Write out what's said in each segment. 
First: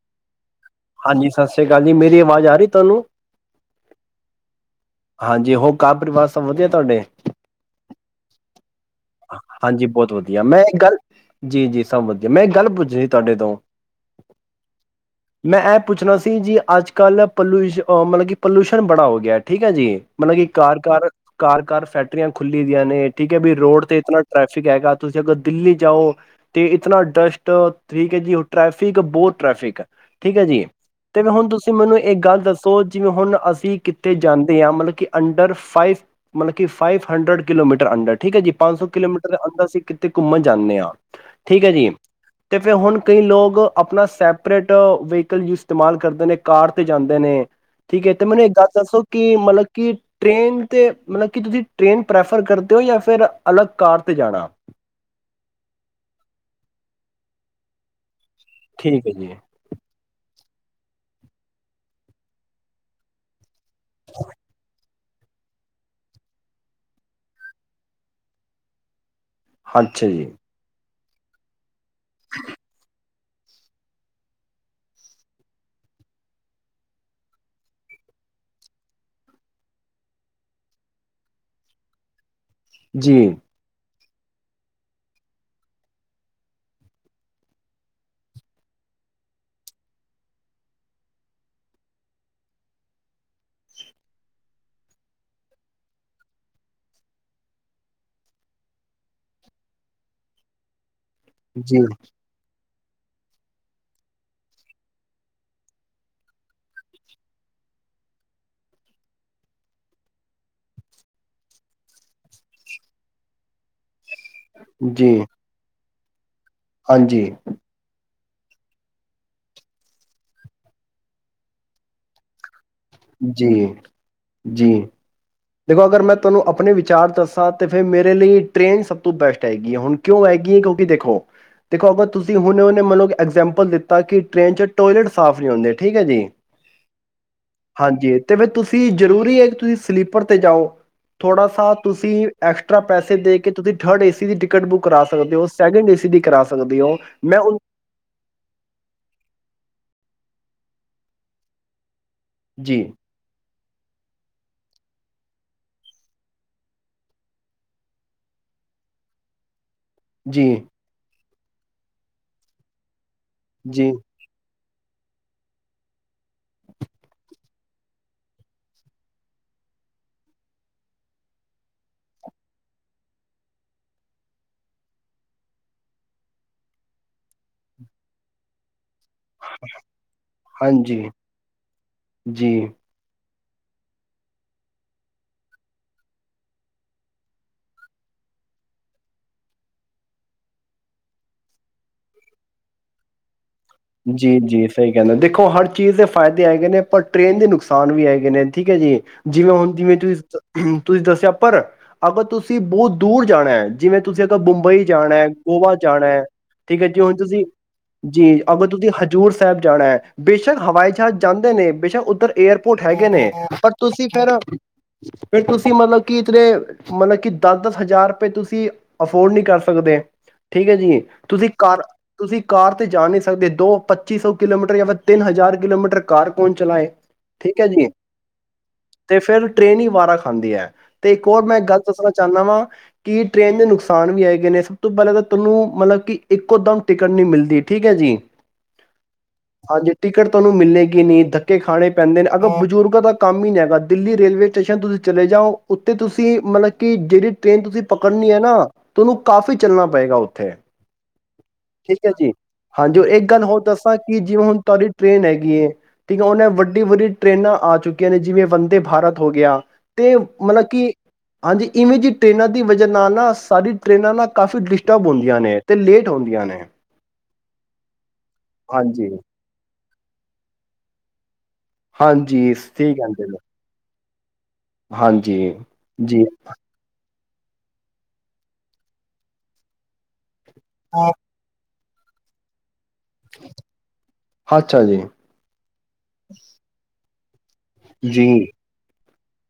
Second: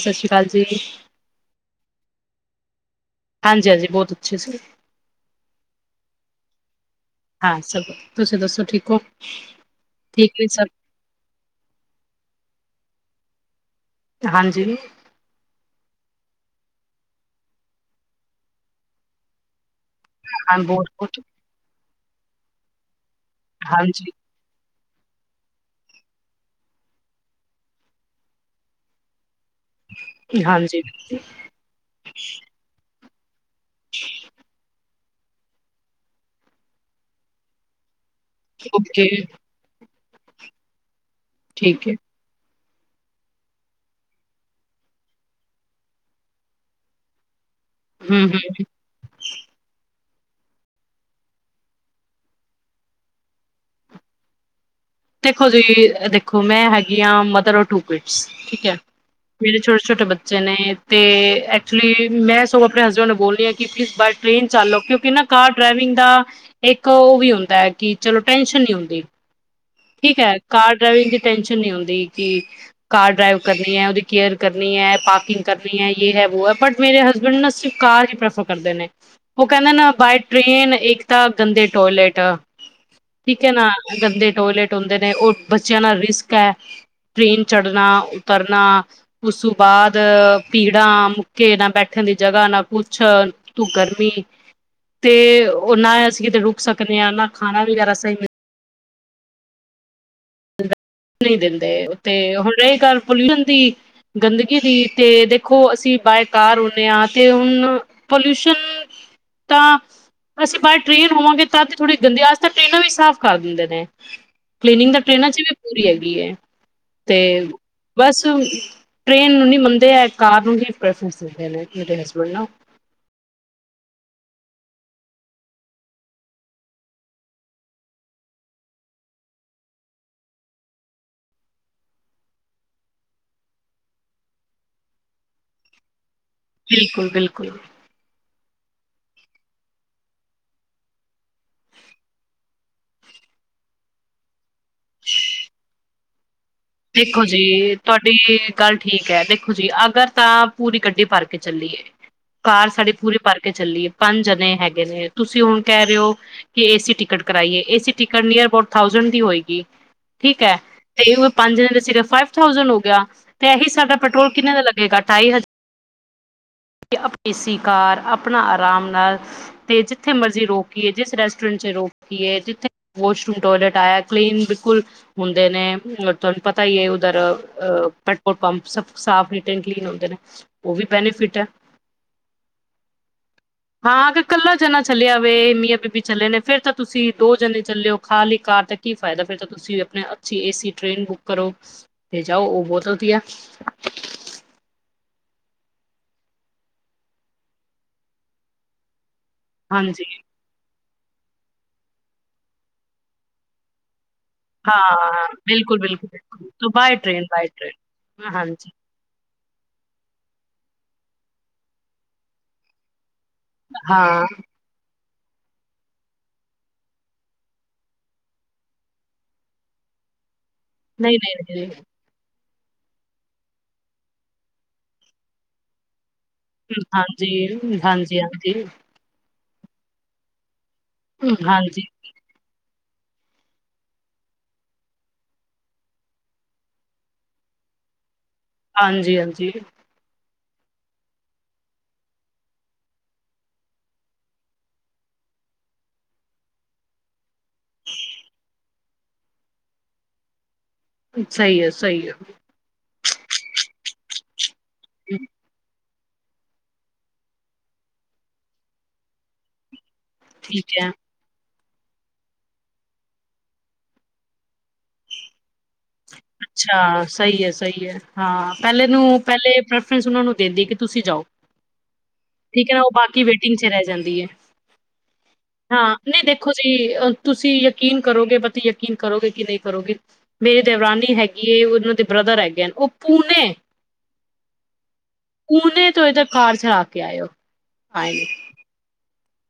ਸਤਿ ਸ਼੍ਰੀ ਅ ਅਕਾਲ ਜੀ। ਗੱਲ ਨੀ ਮੇਰੀ ਆਵਾਜ਼ ਆ ਰਹੀ ਤੁਹਾਨੂੰ ਹਾਂਜੀ-ਹਾਂਜੀ, ਬਹੁਤ ਅੱਛੇ ਸੇ ਹਾਂਜੀ ਹੋ ਘਰ ਪਰਿਵਾਰ ਸਭ ਵਧੀਆ ਤੁਹਾਡੇ ਹਾਂ ਸਭ ਤੁਸੀਂ ਦੱਸੋ ਠੀਕ ਹੋ? ਹਾਂਜੀ ਬਹੁਤ ਠੀਕ ਵਧੀਆ ਨੇ ਮੈਂ ਸਭ, ਗੱਲ ਜੀ-ਜੀ ਸਭ ਵਧੀਆ ਮੈਂ ਇੱਕ ਗੱਲ ਪੁੱਛਣੀ ਤੁਹਾਡੇ ਤੋਂ ਹਾਂਜੀ ਮੈਂ ਐ ਪੁੱਛਣਾ ਸੀ। ਸੀਂ ਜੀ ਅੱਜ ਕੱਲ੍ਹ ਪੋਲਿਊਸ਼ਨ ਮਤਲਬ ਕਿ ਪੋਲੂਸ਼ਨ ਬੜਾ ਹੋ ਗਿਆ। ਠੀਕ ਹੈ ਜੀ। ਮਤਲਬ ਕਿ ਹਾਂ ਬਹੁਤ ਘਰ-ਘਰ, ਬਹੁਤ ਘਰ-ਘਰ ਫੈਕਟ ਟਕਰੀਆਂ ਖੁੱਲੀ ਦੀਆਂ ਨੇ ਠੀਕ ਹੈ ਵੀ ਰੋਡ ਤੇ ਹਾਂਜੀ ਇਤਨਾ ਟਰੈਫਿਕ ਹੈਗਾ। ਤੁਸੀਂ ਅਗਰ ਦਿੱਲੀ ਜਾਓ ਤੇ ਇਤਨਾ ਡਸਟ ਠੀਕ ਹੈ ਜੀ ਉਹ ਟ੍ਰੈਫਿਕ ਬਹੁਤ ਟ੍ਰੈਫਿਕ ਏ ਠੀਕ ਹੈ ਜੀ ਹਾਂਜੀ ਤੇ ਹੁਣ ਤੁਸੀਂ ਮੈਨੂੰ ਇੱਕ ਗੱਲ ਦੱਸੋ ਜਿਵੇਂ ਹੁਣ ਅਸੀਂ ਤੇ ਜਾਂਦੇ ਆ ਮਤਲਬ ਕਿ ਅੰਡਰ ਫਾਈਵ ਮਤਲਬ ਕਿ ਫਾਈਵ ਹੰਡਰਡ ਕਿਲੋਮੀਟਰ ਅੰਡਰ ਠੀਕ ਜੀ ਪੰਜ ਸੌ ਓਕੇ ਕਿਲੋਮੀਟਰ ਅੰਦਰ ਸੀ। ਕਿਤੇ ਘੁੰਮਣ ਜਾਂਨੇ ਆ। ਠੀਕ ਹੈ ਜੀ। ਤੇ ਫਿਰ ਹੁਣ ਕਈ ਲੋਕ ਆਪਣਾ ਸੈਪਰੇਟ ਵਹੀਕਲ ਇਸਤੇਮਾਲ ਕਰਦੇ ਨੇ ਕਾਰ ਤੇ ਜਾਂਦੇ ਨੇ। ਠੀਕ ਹੈ ਤੇ ਹਮ ਹਮ ਮੈਨੂੰ ਇੱਕ ਗ ਦੱਸੋ ਕਿ ਮਤਲਬ ਕਿ ਟ੍ਰੇਨ ਤੇ ਮਤਲਬ ਕਿ ਤੁਸੀਂ ਟ੍ਰੇਨ ਪ੍ਰੈਫਰ ਕਰਦੇ ਹੋ ਜਾਂ ਫਿਰ ਅਲੱਗ ਕਾਰ ਤੇ ਜਾਣਾ। ਦੇਖੋ ਤੁਸੀਂ ਦੇਖੋ ਮੈਂ ਹੈਗੀ ਹਾਂ ਮਦਰ ਔਰ ਟੂਰ ਠੀਕ ਹੈ ਮੇਰੇ ਛੋਟੇ ਛੋਟੇ ਬੱਚੇ ਚਨੇ ਤੇ ਐਕਚੁਲੀ ਮੈਂ ਸਗੋਂ ਆਪਣੇ ਹਸਬੈਂਡ ਨੂੰ ਬੋਲਣੀ ਆ ਕਿਨ ਇਨਾ ਕਾਰ ਡਰਾਈਵਿੰਗ ਦਾ ਇੱਕ ਉਹ ਵੀ ਹੁੰਦਾ ਹੈ ਕਿ ਚਲੋ ਟੈਂਨਸ਼ਨ ਨਹੀਂ ਹੁੰਦੀ ਅੱਛਾ ਠੀਕ ਜੀ ਹੈ ਕਾਰਡ ਡਰਾਈ ਵੀ ਵਿੱਚ ਟਨਸ਼ਨ ਨਹੀਂ ਹੁੰਦੀ ਕਿ ਕਾਰਡ ਡਰਾਈਵ ਕਰਨੀ ਹੈ ਉਹਦੀ ਕੇਅਰ ਕਰਨੀ ਹੈ ਪਾਰਕਿੰਗ ਕਰਨੀ ਹੈ ਯ ਹੈ ਵੋ ਹੈ ਬਟ ਮੇਰੇ ਹਸਬੈਂਡ ਨਾ ਸਿਰਫ ਕਾਰ ਹੀ ਪ੍ਰੈਫਰ ਕਰਦੇ ਨੇ ਉਹ ਕਹਿੰਦੇ ਨਾ ਬਾਏ ਟ੍ਰੇਨ ਇੱਕ ਤਾਂ ਗੰਦੇ ਟੋਇਲਟ ਜੀ ਠੀਕ ਏ ਨਾ ਗੰਦੇ ਟੋਇਲੇਟ ਹੁੰਦੇ ਨੇ ਹੋਰ ਬਸ ਵਹ ਨਹੀਂ ਦਿੰਦੇ ਜੀ ਤੇ ਰਹੀ ਗੱਲ ਪੋਲਿਊਸ਼ਨ ਦੀ ਜੀ ਜਿਵੇਂ। ਪੂਰੀ ਹੈਗੀ ਏ ਤੇ ਹਾਂਜੀ ਬਸ ਟ੍ਰੇਨ ਨੂੰ ਨ ਮੰਨਦੇ ਹੈ ਕਾਰ ਨੂੰ ਹੀ ਬੈਸਟ ਮਨ ਦੇ ਮੇਰੇ ਹਸਬੈਂਡ ਨਾ ਜੇ ਜੇ ਦੇਖੋ ਅਗਰ ਮੈਂ ਤੁਹਾਨੂੰ ਆਪਣੇ ਵਿਚਾਰ ਦੱਸਾਂ ਤੇ ਫਿਰ ਮੇਰੇ ਲਈ ਟ੍ਰੇਨ ਸਭ ਤੋਂ ਬੈਸਟ ਹੈਗੀ ਹੈ ਹੁਣ ਕਿਉਂ ਹੈਗੀ ਹੈ ਕਿਉਂਕਿ ਦੇਖੋ ਬਿਲਕੁਲ ਬਿਲਕੁਲ ਹਾਂਜੀ ਤੇ ਫਿਰ ਤੁਸੀਂ ਜ਼ਰੂਰੀ ਹੈ ਕਿ ਤੁਸੀਂ ਸਲੀਪਰ ਤੇ ਜਾਓ ਥੋੜਾ ਸ ਤੁਸੀਂ ਐਕਸਟਰਾ ਪੈਸੇ ਦੇ ਕੇ ਤੁਸੀਂ ਥਰਡ ਏਸੀ ਦੀ ਟਿਕਟ ਬੁੱਕ ਕਰਾ ਸਕਦੇ ਹੋ ਸੈਕਿੰਡ ਏ ਸੀ ਦੀ ਕਰਾ ਸਕ ਦੇਖੋ ਜੀ ਤੁਹਾਡੀ ਗੱਲ ਠੀਕ ਹੈ ਦੇਖੋ ਜੀ ਅ ਗਲਤ ਅਫਾ ਕਾਰ ਜੀ ਸਾਡੀੇ ਪੂਰੀ ਪਾਰਕਿੰਗ ਚੱਲੀਏ ਪੰਜ ਜਣੇ ਹੈਗੇ ਨੇ ਤੁਸੀਂ ਹੁਣ ਕਹਿ ਰਹੇ ਹੋ ਕਿ ਏਸੀ ਟਿਕਟ ਕਰਾਈਏ ਏ ਏ ਸੀ ਟਿਕਟ ਲਈ ਬਹੁਤ ਠੀਕ ਜੀ ਹੈ ਤੇ ਵੋ ਪੰਜ ਤੇ ਇਹੀ ਜੀ ਸਾਡਾ ਪੈਟਰੋਲ ਕਿੰਨੇ ਦਾ ਢਾਈ ਹਜ਼ਾਰ ਏ ਸੀ ਕਾਰ ਆਪਣਾ ਆਰਾਮ ਨਾਲ ਤੇ ਜਿੱਥੇ ਮਰਜ਼ੀ ਰੋਕੀਏ ਜਿਸ ਰੈਸਟੋਰੈਂਟ ਚ ਰੋਕੀਏ ਜਿੱਥੇ ਵਾਸ਼ਰੂਮ ਟੋਇਲਟ ਆਇਆ ਕਲੀਨ ਬਿਲਕੁਲ ਹੁੰਦੇ ਨੇ ਤੁਹਾਨੂੰ ਪਤਾ ਹੀ ਹੈ ਉੱਧਰ ਅ ਪੈਟਰੋਲ ਪੰਪ ਸਭ ਸਾਫ ਤੇ ਕਲੀਨ ਹੁੰਦੇ ਨੇ ਉਹ ਵੀ ਹਾਂਜੀ ਬੈਨੀਫਿਟ ਹੈ ਜੀ ਹਾਂ ਅ ਕੱਲਾ ਜਣਾ ਚੱਲਿਆਵੇ ਮੀਆਂ ਬੀਬੀ ਚੱਲੇ ਨੇ ਫੇਿਰ ਤਾਂ ਤੁਸੀਂ ਦੋ ਘਰੋ ਜਾਓ ਉਹ ਬਹੁਤ ਵਧੀਆ ਜੀ ਜੀ ਸਹੀ ਗਲ ਦੇਖੋ ਹਰ ਚੀਜ਼ ਦੇ ਫ਼ਾਇਦੇ ਹੈਗੇ ਨੇ ਪਰ ਟ੍ਰਰੇਨ ਦੇ ਨੁਕਸਾਨ ਵੀ ਹੈਗੇ ਨੇ ਠੀਕ ਹੈ ਜੀ ਜਿਵੇੈ ਆਉਣ ਦੇ ਵਿੱਚ ਹਾਂਜੀ ਹਮ ਤੁਸੀਂ ਦੱਸਿਆ ਪਰ ਅਗਰ ਤੁਸੀ ਜਦੋਂ ਮੁੰਬਈ ਜਾਣਾ ਹਾਂ ਹੈ ਗੋਆ ਬਿਲਕੁਲ ਜਾਣਾ ਬਿਲਕੁਲ ਹੈ ਬਿਲਕੁਲ ਠੀਕ ਹੈ ਬਾਏ ਟ੍ਰੇਨ ਬਾਏ ਟ੍ਰੇਨ ਅਗਰ ਹਾਂਜੀ ਤੁਸੀਂ ਹਜ਼ੂਰ ਸਾਹਿਬ ਜਾਣਾ ਹੈ ਬਸ਼ ਬੇਸ਼ੱਕ ਹਵਾਈ ਜਹਾਜ਼ ਜਾਂਦੇ ਨੇ ਬੇਸ਼ੱਕ ਉੱਧਰ ਏਅਰਪੋਰਟ ਹੈਗੇ ਨੇ। ਪਰ ਤੁਸੀਂ ਹਾਂ ਫੇਰ ਫਿਰ ਤੁਸੀਂ ਮਤਲਬ ਕਿ ਇਦੇ ਮਤਲਬ ਕਿ ਦਸ ਦਸ ਹਜ਼ਾਰ ਰੁਪਏ ਤੁਸੀਂ ਅਫੋਰਡ ਨਹੀਂ ਕਰ ਸਕਦੇ ਠੀਕ ਹੈ ਜੀ। ਨਹੀਂ ਤੁਸੀਂ ਨਹੀਂ ਨਹੀਂ ਕਾਰ ਤੁਸੀਂ ਕਾਰ ਤੇ ਜਾਣੇ ਦ ਪੱਚੀ ਸੌ ਕਿਲੋਮੀਟਰ ਜਾਂ ਫਿਰ ਤਿੰਨ ਹਜ਼ਾਰ ਕਿਲੋਮੀਟਰ ਕਾਰ ਕੌਣ ਚਲਾਏ। ਠੀਕ ਹੈ ਹਾਂਜੀ ਜੀ। ਹਾਂਜੀ ਹਾਂਜੀ ਤੇ ਫਿਰ ਟ੍ਰੇਨੀ ਵਾਰਾ ਖਾਂਦੀ ਹੈ। ਤੇ ਇੱਕ ਹੋਰ ਮੈਂ ਗੱਲ ਹਾਂਜੀ ਦੱਸਣਾ ਚਾਹੁੰਦਾ ਵਾਂ ਕਿ ਟ੍ਰਰੇਨ ਦੇ ਨੁਕਸਾਨ ਵੀ ਹੈਏਗੇਏ ਨੇ ਸਭ ਤੋਂ ਪਹਿਲਾਂ ਤਾਂ ਤੁਹਾਨੂੰ ਮਤਲਬ ਕਿ ਇੱਕੋ ਦਮ ਟਿਕਟ ਨਹੀਂ ਮਿਲਦੀ ਠੀਕ ਹੈ ਜੀ। ਹਾਂਜੀ, ਹਾਂਜੀ। ਤੁਹਾਨੂੰ ਮਿਲੇਗੀ ਨਹੀਂ ਧੱਕੇ ਖਾਣੇ ਪੈਂਦੇ ਨੇ ਅਗਰ ਬਜ਼ੁਰਗਾਂ ਦਾ ਕੰਮ ਹੀ ਨਹੀਂ ਹੈਗਾ ਦਿੱਲੀ ਰੇਲਵੇ ਸਟੇਸ਼ਨ ਤੁਸੀਂ ਚਲੇ ਜਾਓ ਉੱਥੇ ਤੁਸੀਂ ਮਤਲਬ ਕਿ ਜਿਹੜੀ ਟ੍ਰੇਨ ਤੁਸੀਂ ਪਕੜਨੀ ਹੈ ਨਾ ਤੁਹਾਨੂੰ ਕਾਫ਼ੀ ਚੱਲਣਾ ਪਏਗਾ ਉੱਥੇ ਸਹੀ ਹੈ, ਸਹੀ ਹੈ। ਜੋ ਇੱਕ ਗੱਲ ਹੋਰ ਦੱਸਾਂ ਕਿ ਜਿਵੇਂ ਹੁਣ ਤੁਹਾਡੀ ਟ੍ਰੇਨ ਹੈਗੀ ਏ ਠੀਕ ਆ ਉਹਨਾਂ ਵੱਡੀ ਵੱਡੀ ਟਰੇਨਾਂ ਆ ਚੁੱਕੀਆਂ ਨੇ ਜਿਵੇਂ ਵੰਦੇ ਭਾਰਤ ਹੋ ਗਿਆ ਤੇ ਮਤਲਬ ਠੀਕ ਹੈ ਕਿ ਹਾਂਜੀ ਇਵੇਂ ਜਿਹੀ ਟ੍ਰਰੇਨਾਂ ਦੀ ਵਜ੍ਹਾ ਨਾਲ ਨਾ ਸਾਾਰੀ ਟ੍ਰਰੇਨਾਂ ਨਾ ਕਾਫੀ ਡਿਸਟਰਬ ਹੁੰਦੀਆਂ ਨੇ ਅਤੇ ਲੇਟ ਹੁੰਦੀਆਂ ਨੇ ਅੱਛਾ ਸਹੀ ਹੈ, ਸਹੀ ਹੈ। ਹਾਂ ਪਹਿਲੇ ਹਾਂਜੀ ਨੂੰ ਪਹਿਲੇ ਉਨ੍ਹਾਂ ਨੂੰ ਦਿੰਦੀ ਕਿ ਤੁਸੀਂ ਜਾਓ ਹਾਂਜੀ। ਸ ਕਹਿੰਦੇ ਨੇ ਦੀ ਹੈ। ਹਾਂਜੀ ਹਾਂ ਨਹੀਂ ਜੀ। ਦੇਖੋ ਜੀ ਅ, ਤੁਸੀਂ ਯਕੀਨ ਕਰੋਗੇ ਪਤੀ ਯਕੀਨ ਕਰੋਗੇ ਕਿ ਨਹੀਂ ਕਰੋਗੇ। ਮੇਰੀ ਦਵਰਾਨੀ ਹੈਗੀ ਉਹਨਾਂ ਬ੍ਰਦਰ ਹੈਗੇ ਨੇ ਉਹ ਪ ਅੱਛਾ ਜੀ, ਪੁਣੇ ਤ ਇਹ ਤਾਂ ਕਾਰ ਛਲਾਾ ਕੇ ਆਇਓ ਜੀ।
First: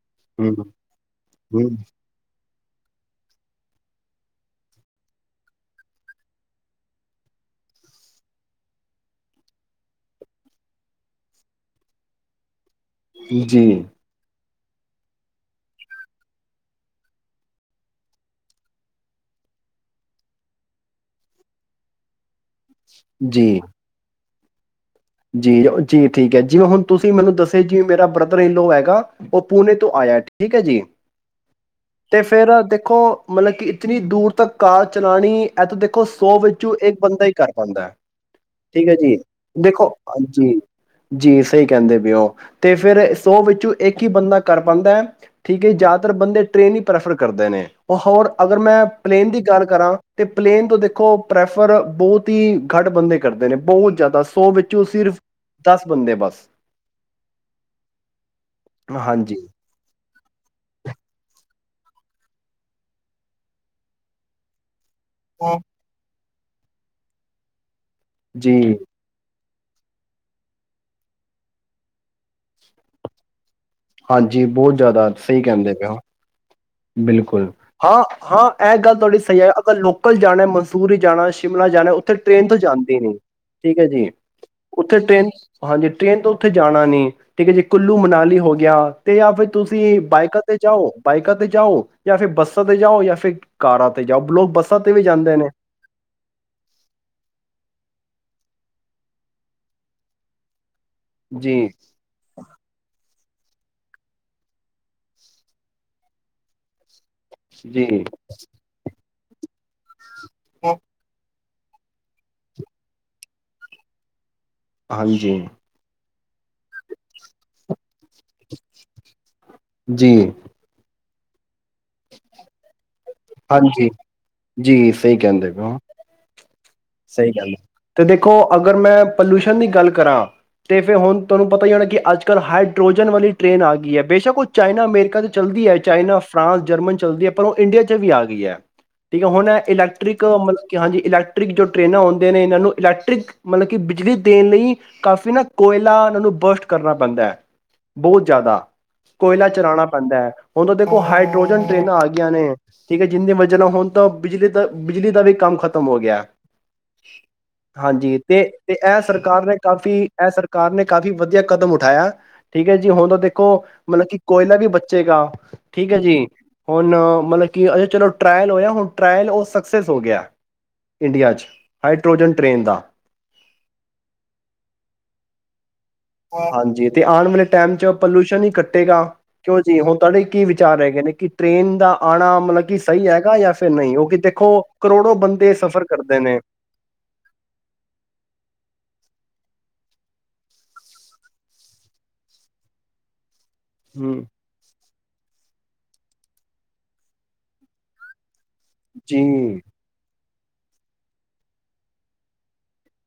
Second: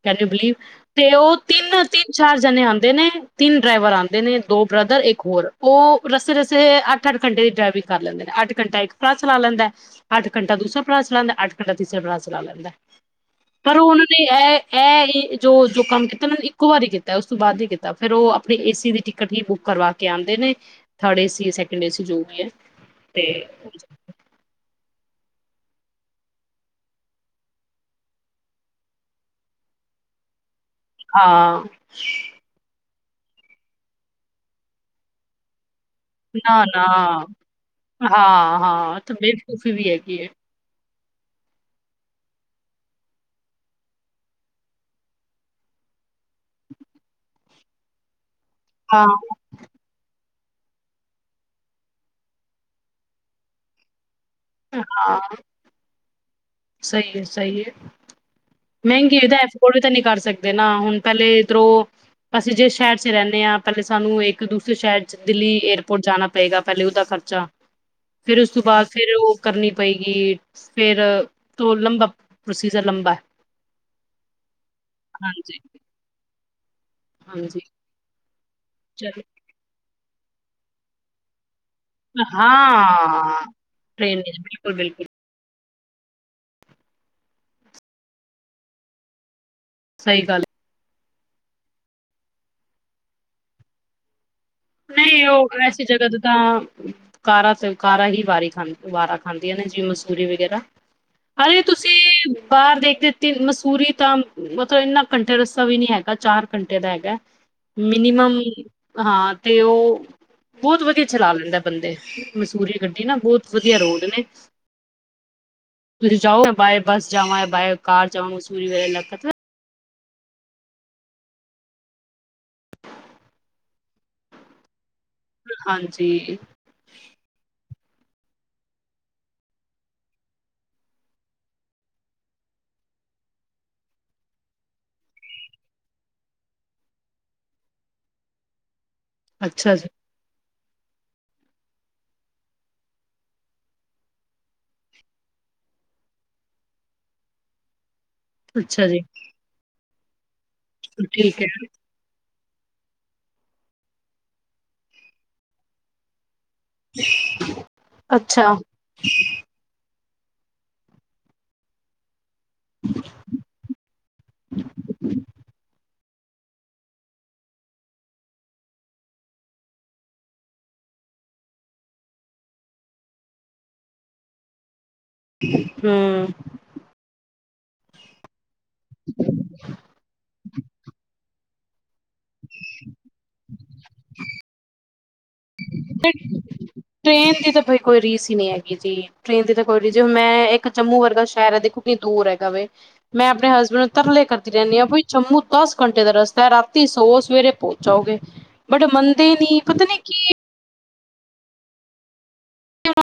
ਕੈਨ ਯੂ ਬਿਲੀਵ ਹੂੰ, ਤੇ ਉਹ ਹੂੰ, ਤਿੰਨ, ਤਿੰਨ, ਚਾਰ ਚਾਰ ਜਣੇ ਆਉਂਦੇ ਨੇ ਤਿੰਨ ਡਰਾਈਵਰ ਆਉਂਦੇ ਨੇ ਦੋ ਬਰਦਰ ਇੱਕ ਹੋਰ ਉਹ ਰਸਤੇ ਰਸਤੇ ਅੱਠ ਅੱਠ ਘੰਟੇ ਦੀ ਡਰਾਈਵਿੰਗ ਕਰ ਲੈਂਦੇ ਨੇ ਅੱਠ ਘੰਟਾ ਇੱਕ ਭਰਾ ਚਲਾ ਲੈਂਦਾ ਹੈ ਅੱਠ ਘੰਟਾ ਦੂਸਰਾ ਭਰਾ ਚਲਾ ਲਂਦਾ ਅੱਠ ਘੰਟਾ ਤੀਸਰਾ ਭਰਾ ਚਲਾ ਲੈਂਦਾ ਪਰ ਜੀ। ਉਹਨਾਂ ਨੇ ਇਹ ਇਹ ਇਹ ਜੋ ਜੋ ਕੰਮ ਕੀਤਾ ਨਾ ਇੱਕ ਵਾਰੀ ਕੀਤਾ ਉਸ ਤੋਂ ਬਾਅਦ ਨੀ ਕੀਤਾ ਫੇਰ ਉਹ ਆਪਣੀ ਏ ਸੀ ਦੀ ਟਿਕਟ ਹੀ ਬੁੱਕ ਕਰਵਾ ਕੇ ਆਉਂਦੇ ਨੇ third A C second A C ਜੋ ਵੀ ਹੈ ਤੇ ਜੀ ਜੀ ਜੀ ਠੀਕ ਹੈ ਜਿਵੇਂ ਹੁਣ ਤੁਸੀਂ ਮੈਨੂੰ ਦੱਸਿਆ ਕੀ ਮੇਰਾ ਬ੍ਰਦਰ ਇਨਲੋ ਹੈਗਾ ਉਹ ਪੂਨੇ ਤੋਂ ਆਇਆ ਠੀਕ ਹੈ ਜੀ ਹਾਂ ਤੇ ਫੇਰ ਦੇਖੋ ਮਤਲਬ ਕਿ ਇਤਨੀ ਦੂਰ ਤੱਕ ਕਾਰ ਚਲਾਣੀ ਇਥੇ ਦੇਖ ਉਹ ਸੌ ਨਾ ਵਿੱਚੋਂ ਨਾ ਇੱਕ ਬੰਦਾ ਹੀ ਕਰ ਪਾਉਂਦਾ ਹਾਂ ਠੀਕ ਹੈ ਹਾਂ ਤੇ ਜੀ ਬੇਵਕੂਫੀ ਦੇਖੋ ਵੀ ਹੈਗੀ ਹੈ ਹਾਂਜੀ ਜੀ ਸਹੀ ਕਹਿੰਦੇ ਪਏ ਹੋ ਤੇ ਫਿਰ ਸੌ ਵਿੱਚੋਂ ਇੱਕ ਹੀ ਬੰਦਾ ਕਰ ਪਾਉਂਦਾ ਹੈ ਠੀਕ ਹੈ ਜੀ ਜ਼ਿਆਦਾਤਰ ਬੰਦੇ ਟ੍ਰੇਨ ਹੀ ਪ੍ਰੈਫਰ ਕਰਦੇ ਨੇ ਉਹ ਹੋਰ ਅਗਰ ਮੈਂ ਹਾਂ ਪਲੇਨ ਦੀ ਗੱਲ ਕਰਾਂ ਤੇ ਪਲੇਨ ਤੋਂ ਦੇਖੋ ਪ੍ਰੈਫਰ ਬਹੁਤ ਹੀ ਘੱਟ ਬੰਦੇ ਕਰਦੇ ਨੇ ਬਹੁਤ ਜ਼ਿਆਦਾ ਸੋ ਉਹ ਸਿਰਫ ਹਾਂ ਦਸ ਬੰਦੇ ਬਸ ਸਹੀ ਹੈ ਸਹੀ ਹੈ ਮਹਿੰਗੀ ਹੈ ਹਾਂਜੀ ਤਾਂ ਐਫੋਰਡ ਵੀ ਤਾਂ ਨਹੀਂ ਕਰ ਸਕਦੇ ਨਾ ਹੁਣ ਪਹਿਲੇ ਰੋਂ ਅਸੀਂ ਜਿਸ ਸ਼ਹਿਰ ਚ ਰਹਿਨੇ ਹਾਂ ਪਹਿਲੇ ਸਾਨੂੰ ਇੱਕ ਦੂਸਰੇ ਸ਼ਹਿਰ ਦਿੱਲੀ ਏਅਰਪੋਰਟ ਜਾਣਾ ਪਏਗਾ ਪਹਿਲੇ ਉਹਦਾ ਖਰਚਾ ਫਿਰ ਉਸ ਜੀ ਤੋਂ ਬਾਅਦ ਫਿਰ ਉਹ ਕਰਨੀ ਪਏਗੀ ਫਿਰ ਤੋ ਲੰਬਾ ਪ੍ਰੋਸੀਜ਼ਰ ਲੰਬਾ ਹੈ ਹਾਂਜੀ ਬਹੁਤ ਜ਼ਿਆਦਾ ਸਹੀ ਹਾਂਜੀ ਕਹਿੰਦੇ ਪਏ ਹੋ ਬਿਲਕੁਲ ਹਾਂਜੀ ਹਾਂ ਹਾਂ ਇਹ ਗੱਲ ਤੁਹਾਡੀ ਚਲੋ ਸਹੀ ਹੈ ਅਗਰ ਲੋਕ ਕਲ ਜਾਣਾ ਮਨਸੂਰੀ ਜਾਣਾ ਸ਼ਿਮਲਾ ਜਾਣਾ ਉੱਥੇ ਟ੍ਰੇਨ ਤੋਂ ਜਾਂਦੀ ਨੀ ਹਾਂ ਠੀਕ ਹੈ ਜੀ ਟ੍ਰੇਨ ਵਿੱਚ ਬਿਲਕੁਲ ਉੱਥੇ ਬਿਲਕੁਲ ਟ੍ਰੇਨ ਹਾਂਜੀ ਟ੍ਰੇਨ ਤੋਂ ਉੱਥੇ ਜਾਣਾ ਨੀ ਠੀਕ ਹੈ ਜੀ ਕੁੱਲੂ ਮਨਾਲੀ ਹੋ ਗਿਆ ਤੇ ਜਾਂ ਫਿਰ ਤੁਸੀਂ ਸਹੀ ਗੱਲ ਬਾਈਕਾਂ ਤੇ ਜਾਓ ਬਾਈਕਾਂ ਤੇ ਜਾਓ ਜਾਂ ਫਿਰ ਬੱਸਾਂ ਤੇ ਜਾਓ ਜਾਂ ਫਿਰ ਕਾਰਾਂ ਤੇ ਜਾਓ ਬਲੋ ਨਹੀਂ ਉਹ ਐਸੀ ਜਗ੍ਹਾ ਤੇ ਤਾਂ ਕਾਰਾ ਤੇ ਕਾਰਾ ਹੀ ਵਾਰੀ ਖਾਂਦੇ ਦੁਬਾਰਾ ਖਾਂਦੀਆਂ ਨੇ ਜਿਵੇਂ ਮਸੂਰੀ ਵਗੈਰਾ ਹਜੇ ਜੀ ਤੁਸੀਂ ਬਾਹਰ ਦੇਖਦੇ ਤੇ ਮਸੂਰੀ ਤਾਂ ਮਤਲਬ ਇੰਨਾ ਘੰਟੇ ਰਸਤਾ ਵੀ ਨੀ ਹੈਗਾ ਚਾਰ ਘੰਟੇ ਦਾ ਹੈਗਾ ਜੀ ਮਿਨੀਮਮ ਹਾਂ। ਅਤੇ ਉਹ ਬਹੁਤ ਵਧੀਆ ਚਲਾ ਲੈਂਦਾ। ਬੰਦੇ ਮਸੂਰੀ ਗੱਡੀ ਨਾ ਬਹੁਤ ਵਧੀਆ ਰੋਡ ਨੇ ਹਾਂਜੀ ਤੁਸੀਂ ਜਾਓ ਬਾਏ ਬੱਸ ਜਾਓ ਹੈ ਬਾਏ ਕਾਰ ਚਸੂਰੀ ਵ ਲਗਤ ਜੀ। ਹਾਂਜੀ ਜੀ। ਸਹੀ ਕਹਿੰਦੇ ਨੇ ਹੋ ਹਾਂਜੀ ਸਹੀ ਕਹਿੰਦੇ ਤੇ ਦੇਖੋ ਅਗਰ ਮੈਂ ਪੋਲਿਊਸ਼ਨ ਦੀ ਗੱਲ ਕਰਾਂ ਤੇ ਫਿਰ ਹੁਣ ਤੁਹਾਨੂੰ ਪਤਾ ਹੀ ਹੋਣਾ ਕਿ ਅੱਜ ਕੱਲ੍ਹ ਹਾਈਡਰੋਜਨ ਵਾਲੀ ਟ੍ਰੇਨ ਆ ਗਈ ਹੈ। ਬੇਸ਼ੱਕ ਉਹ ਚਾਈਨਾ ਅਮੇਰੀਕਾ ਚ ਚੱਲਦੀ ਹੈ। ਚਾਈਨਾ ਫਰਾਂਸ ਜਰਮਨ ਚੱਲਦੀ ਹੈ। ਪਰ ਉਹ ਇੰਡੀਆ ਵੀ ਆ ਗਈ ਹੈ। ਠੀਕ ਹੈ। ਹੁਣ ਅੱਛਾ ਜੀ ਇਲੈਕਟ੍ਰਿਕ ਮਤਲਬ ਕਿ ਹਾਂਜੀ ਇਲੈਕਟ੍ਰਿਕ ਜੋ ਟਰੇਨਾਂ ਆਉਂਦੇ ਨੇ ਇਹਨਾਂ ਨੂੰ ਇਲੈਕਟ੍ਰਿਕ ਮਤਲਬ ਕਿ ਬਿਜਲੀ ਦੇਣ ਲਈ ਕਾਫੀ ਨਾ ਕੋਇਲਾ ਇਹਨਾਂ ਨੂੰ ਬਰਸਟ ਕਰਨਾ ਪੈਂਦਾ ਹੈ। ਬਹੁਤ ਜ਼ਿਆਦਾ ਅੱਛਾ ਜੀ ਕੋਇਲਾ ਚਰਾਣਾ ਪੇਦਾ ਹੈ। ਹੁਣ ਤਾਂ ਦੇਖੋ ਠੀਕ ਹੈ ਹਾਈਡਰੋਜਨ ਟ੍ਰਰੇਨਾਂ ਆ ਗਈਆਂ ਨੇ ਠੀਕ ਹੈ। ਜਿੰਨੀ ਵਜਾ ਨਾਲ ਹੋਣ ਤਾਂ ਬਿਜਲੀ ਦਾ ਬਿਜਲੀ ਦਾ ਵੀ ਕੰਮ ਖ਼ਤਮ ਹੋ ਗਿਆ। ਹਾਂਜੀ ਤੇ ਅੱਛਾ ਤੇ ਇਹ ਸਰਕਾਰ ਨੇ ਕਾਫ਼ੀ ਇਹ ਸਰਕਾਰ ਨੇ ਕਾਫ਼ੀ ਵਧੀਆ ਕਦਮ ਉਠਾਇਆ। ਠੀਕ ਹੈ ਜੀ ਹੁਣ ਤਾਂ ਦੇਖੋ ਮਤਲਬ ਕਿ ਕੋਇਲਾ ਵੀ ਬੱਚੇਗਾ। ਠੀਕ ਹੈ ਜੀ ਹੁਣ ਮਲਤ ਕਿ ਚਲੋ ਟਰਾਇਲ ਹੋਇਆ ਹੁਣ ਟਰਾਇਲ ਉਹ ਸਕਸੈਸ ਹੋ ਗਿਆ ਇੰਡੀਆ 'ਚ ਹਾਈਡਰੋਜਨ ਟ੍ਰੇਨ ਦਾ [unintelligible] ਹਾਂਜੀ ਤੇ ਆਉਣ ਵਾਲੇ ਟਾਈਮ ਚ ਪਲਿਊਸ਼ਨ ਹੀ ਕੱ ਕਿਉਂ ਜੀ ਹੁਣ ਤੁਹਾਡੇ ਕੀ ਵਿਚਾਰ ਹੈਗੇ ਨੇ ਕਿ ਟ੍ਰੇਨ ਦਾ ਆਣਾ ਮਤਲਬ ਕਿ ਸਹੀ ਹੈਗਾ ਜਾਂ ਫਿ ਫ ਨਹੀਂ ਉਹ ਕਿ ਦੇਖੋ ਕਰੋੜੋ ਬੰਦੇ ਸਫ਼ਰ ਕਰਦੇ ਨੇ ਟ੍ਰੇਨ ਦੀ ਤਾਂ ਕੋਈ ਰੀਸ ਹੀ ਨਹੀਂ ਹੈਗੀ ਜੀ ਟ੍ਰੇਨ ਦੀ ਤਾਂ ਕੋਈ ਜੀ ਹ ਮੈਂ ਇੱਕ ਜੰਮੂ ਵਰਗਾ ਸ਼ਹਿਰ ਹੈ ਦੇਖੋ ਕਿੰਨੀ ਦੂਰ ਹੈਗਾ ਵੇ ਮੈਂ ਆਪਣੇ ਹਸਬੈਂਡ ਨੂੰ ਹਮ ਤਰਲੇ ਕਰਦੀ ਰਹਿੰਦੀ ਡਈ ਜੰਮੂ ਦਸ ਘੰਟੇ ਦਾ ਰਸਤਾ ਹੈ ਰਾਤੀ ਸੌ ਸਵੇਰੇ ਪਹੁੰਚਓਗੇ ਬਟ ਮੰਨਦੇ ਜੀ ਨੀ ਪਤਾ ਨੀ ਕੀ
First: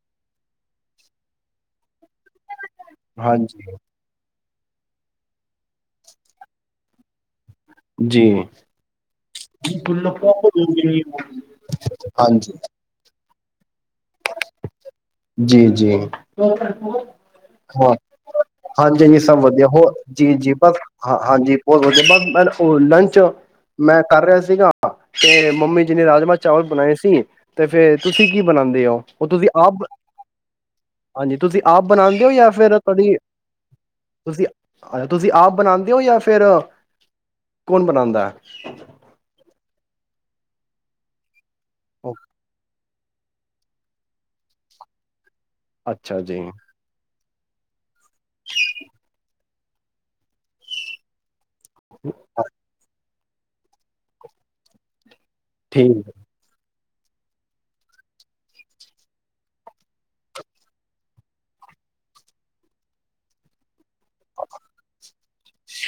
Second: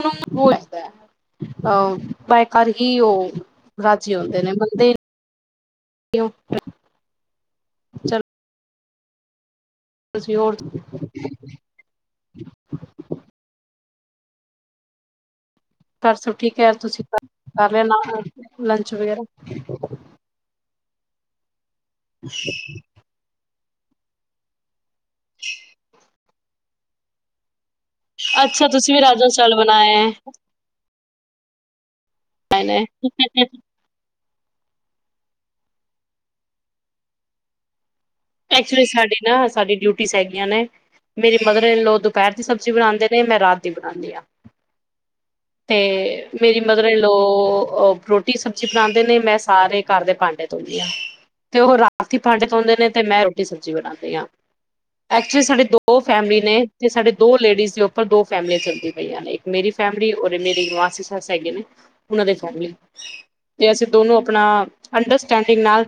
ਹੋ ਊਨੁ ਔ ਹੈਗਾ ਬਏ ਘਰ ਹੀ ਉਹ ਹਾਂਜੀ ਰਾਜੀ ਹੁੰਦੇ ਨੇ ਬਦੇ ਜੀ ਤੁਸੀਂ ਹੋਰ [inaudible] ਹਾਂਜੀ ਜੀ ਜੀ ਘਰ ਸਭ ਹਾਂ ਠੀਕ ਹੈ ਤੁਸੀਂ ਕਰ ਲਿਆ ਨਾ ਹਾਂਜੀ ਲੰਚ ਹਾਂਜੀ ਵਗੈਰਾ ਸਭ ਵਧੀਆ ਹੋ ਜੀ ਜੀ ਬਸ ਹਾਂ ਹਾਂਜੀ ਬੋਤਲ ਵਧੀਆ ਬਾਅਦ ਮੈਂ ਲੰਚ ਮੈਂ ਕਰ ਰਿਹਾ ਸੀਗਾ ਤੇ ਮੰਮੀ ਜੀ ਨੇ ਰਾਜਮਾ- ਚਾਵਲ ਬਣਾਏ ਸੀ ਤੇ ਫੇਰ ਤੁਸੀਂ ਕੀ ਅੱਛਾ ਬਣਾਉਂਦੇ ਤੁਸੀਂ ਹੋ ਵੀ ਉਹ ਰਾਜਮਾਂ ਤੁਸੀਂ ਚਾਵਲ ਆਪ ਬਣਾਏ ਹੈ ਹਾਂਜੀ ਤੁਸੀਂ ਆਪ ਬਣਾਉਂਦੇ ਔ ਯਾ ਬਣਾਏ ਫਿਰ ਤੁਸੀਂ ਨੇ। ਤੁਸੀਂ ਆਪ ਬਣਾਉਂਦੇ ਔ ਯਾ ਫਿਰ ਕੌਣ ਬਣਾਉਂਦ ਐਕਚੁਲੀ ਸਾਡੇ ਨਾ ਸਾਡੀ ਡਿਊਟ ਸ ਹੈਗੀਆਂ ਨੇ ਮੇਰੀ ਮਦਰ ਇਨ ਲੋ ਉਹ ਦੁਪਹਿਰ ਦੀ ਸਬਜ਼ੀ ਬਣਾਉਂਦੇ ਮੈਂ ਰਾਤ ਦੀ ਬੁਣਾਣੀ ਆ ਅੱਛਾ ਤੇ ਜੀ ਮੇਰੀ ਮਦਰ ਇਨਲੋ ਰੋਟੀ ਸਬਜ਼ੀ ਬਣਾਂਦੇ ਨੇ ਮੈਂ ਸਾਰੇ ਘਰ ਦੇ ਭਾਂਡੇ ਧੋਣੀ ਆ ਤੇ ਉਹ ਰਾਤ ਦੇ ਭਾਂਡੇ ਦੋਉਂਦੇ ਨੇ ਤੇ ਮੈਂ ਰੋ ਸਬਜ਼ੀ ਬਣਾਦੇ ਆ ਐਕਚੁਲੀ ਸਾਡੀ ਦੋ ਠੀਕ ਫੈਮਿਲੀ ਨੇ ਤੇ ਸਾਡੇ ਦੋ ਲੇਡੀਜ਼ ਦੇ ਉੱਪਰ ਦੋ ਫੈਮਲੀਆਂ ਚੱਲਦੀ ਪਈਆਂ ਨੇ ਇੱਕ ਮੇਰੀ ਫੈਮਿਲੀ ਰੇ ਮੇਰੀ ਮਾਸੀ ਸੱਸ ਹੈਗੇ ਨੇ ਉਹਨਾਂ ਦੇ ਫੈਮਲੀ ਤੇ ਅਸੀਂ ਦੋਨੋ ਆਪਣਾ ਅੰਡਸਟੈਂਡਿੰਗ ਨਾਲ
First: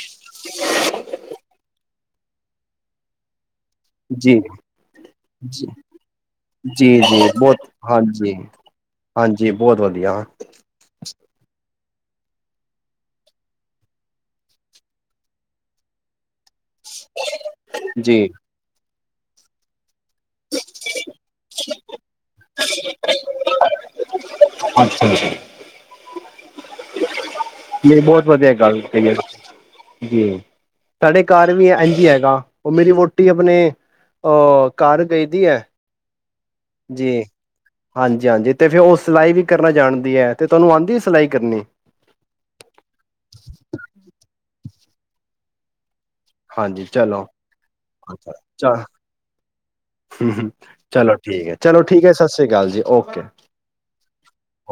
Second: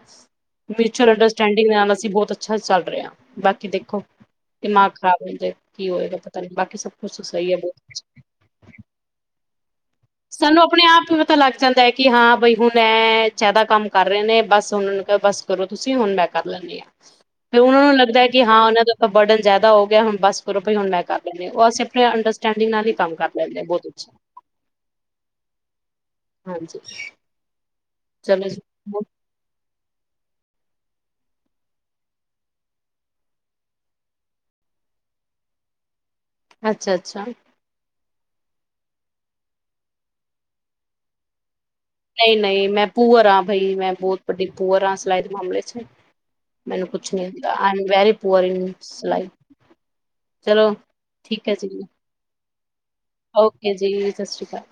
ਮਿਚੂਅਲ ਅਨਡਰਸਟੈਂਡਿੰਗ ਨਾਲ ਅਸ ਅਸੀਂ ਬਹੁਤ ਅੱਛਾ ਚੱਲ ਰਿਹੇ ਹਾਂ ਬਸ ਕਿ ਦੇਖੋ ਜੀ ਦਿਮਾਗ ਖ਼ਰਾਬ ਹੋ ਜਾ ਜੀ ਕੀ ਹੋਏਗਾ ਪਤਾ ਨੀ ਬਾਕੀ ਸਭ ਜੀ ਜੀ ਕੁਛ ਤ ਸਹੀ ਹੈ ਬਹੁਤ ਹਾਂਜੀ ਬਹੁਤ ਹਾਂਜੀ ਬਹੁਤ ਵਧੀਆ ਸਾਨੂੰ ਆਪਣੇ ਆਪ ਨੂੰ ਪਤਾ ਲੱਗ ਜਾਂਦਾ ਹੈ ਕਿ ਹਾਂ ਬਈ ਹੁਣ ਇਹ ਜ਼ਿਆਦਾ ਕੰਮ ਕਰ ਰਹੇ ਨੇ ਬਸ ਹੁਣ ਬਸ ਕਰੋ ਤੁਸੀਂ ਹੁਣ ਮੈਂ ਕਰ ਲੈਣੀ ਆ ਫਿਰ ਉਹਨਾਂ ਨੂੰ ਲੱਗਦਾ ਜੀ ਕਿ ਹਾਂ ਉਹਨਾਂ ਦਾ ਤਾਂ ਬਰਡਨ ਜ਼ਿਆਦਾ ਹੋ ਗਿਆ, ਹੁਣ ਬਸ ਕਰੋ ਵੀ ਹੁਣ ਮੈਂ ਕਰ ਲੇਨੀ ਆ ਉਹ ਸਟੈਂਡਿੰਗ ਨਾਲ ਹੀ ਕੰਮ ਕਰ ਲੈਂਦੇ ਬਹੁਤ ਅੱਛਾ ਅੱਛਾ ਜੀ, ਹਾਂਜੀ ਨਹੀਂ ਬਹੁਤ ਚਲੋ ਵਧੀਆ ਜੀ ਗੱਲ ਕਈ ਐ। ਜੀ ਸਾਡੇ ਘਰ ਵੀ ਇਝ ਹੈਗਾ, ਉਹ ਮੇਰੀ ਵੋਟੀ ਆਪਣੇ ਘਰ ਗਈ ਦੀ ਹੈ। ਅੱਛਾ-ਅੱਛਾ ਹਾਂਜੀ-ਹਾਂਜੀ ਤੇ ਫਿਰ ਉਹ ਸਿਲਾਈ ਵੀ ਕਰਨਾ ਜਾਣਦੀ ਹੈ, ਤੇ ਤੁਹਾਨੂੰ ਆਦੀ ਐ ਸਿਲਾਈ ਕਰਨੀ। ਨਹੀਂ-ਨਹੀਂ ਮੈਂ ਪੂਵਰ ਹਾਂ ਬਾਈ ਮੈਂ ਬਹੁਤ ਵੱਡੀ ਪੂਆਰ ਸਲਾਈਡ ਮਾਮਲੇ ਵਿੱਚ ਹਾਂਜੀ ਮੈਨੂੰ ਕੁਛ ਚਲੋ ਨੀ ਆਦਾ ਐਮ ਵੇਰੀ ਅੱਛਾ, ਪੂਆਰ ਇਨ ਸਿਲਾਈ ਚ ਚਲੋ, ਠੀਕ ਹੈ ਜੀ। ਚਲੋ ਠੀਕ ਹੈ ਸਤਿ ਸ਼ੀ ਅਕਾਲ ਜੀ ਓਕ ਓਕੇ ਜੀ ਸਤਿ ਸ਼੍ਰੀ ਅਕਾਲ,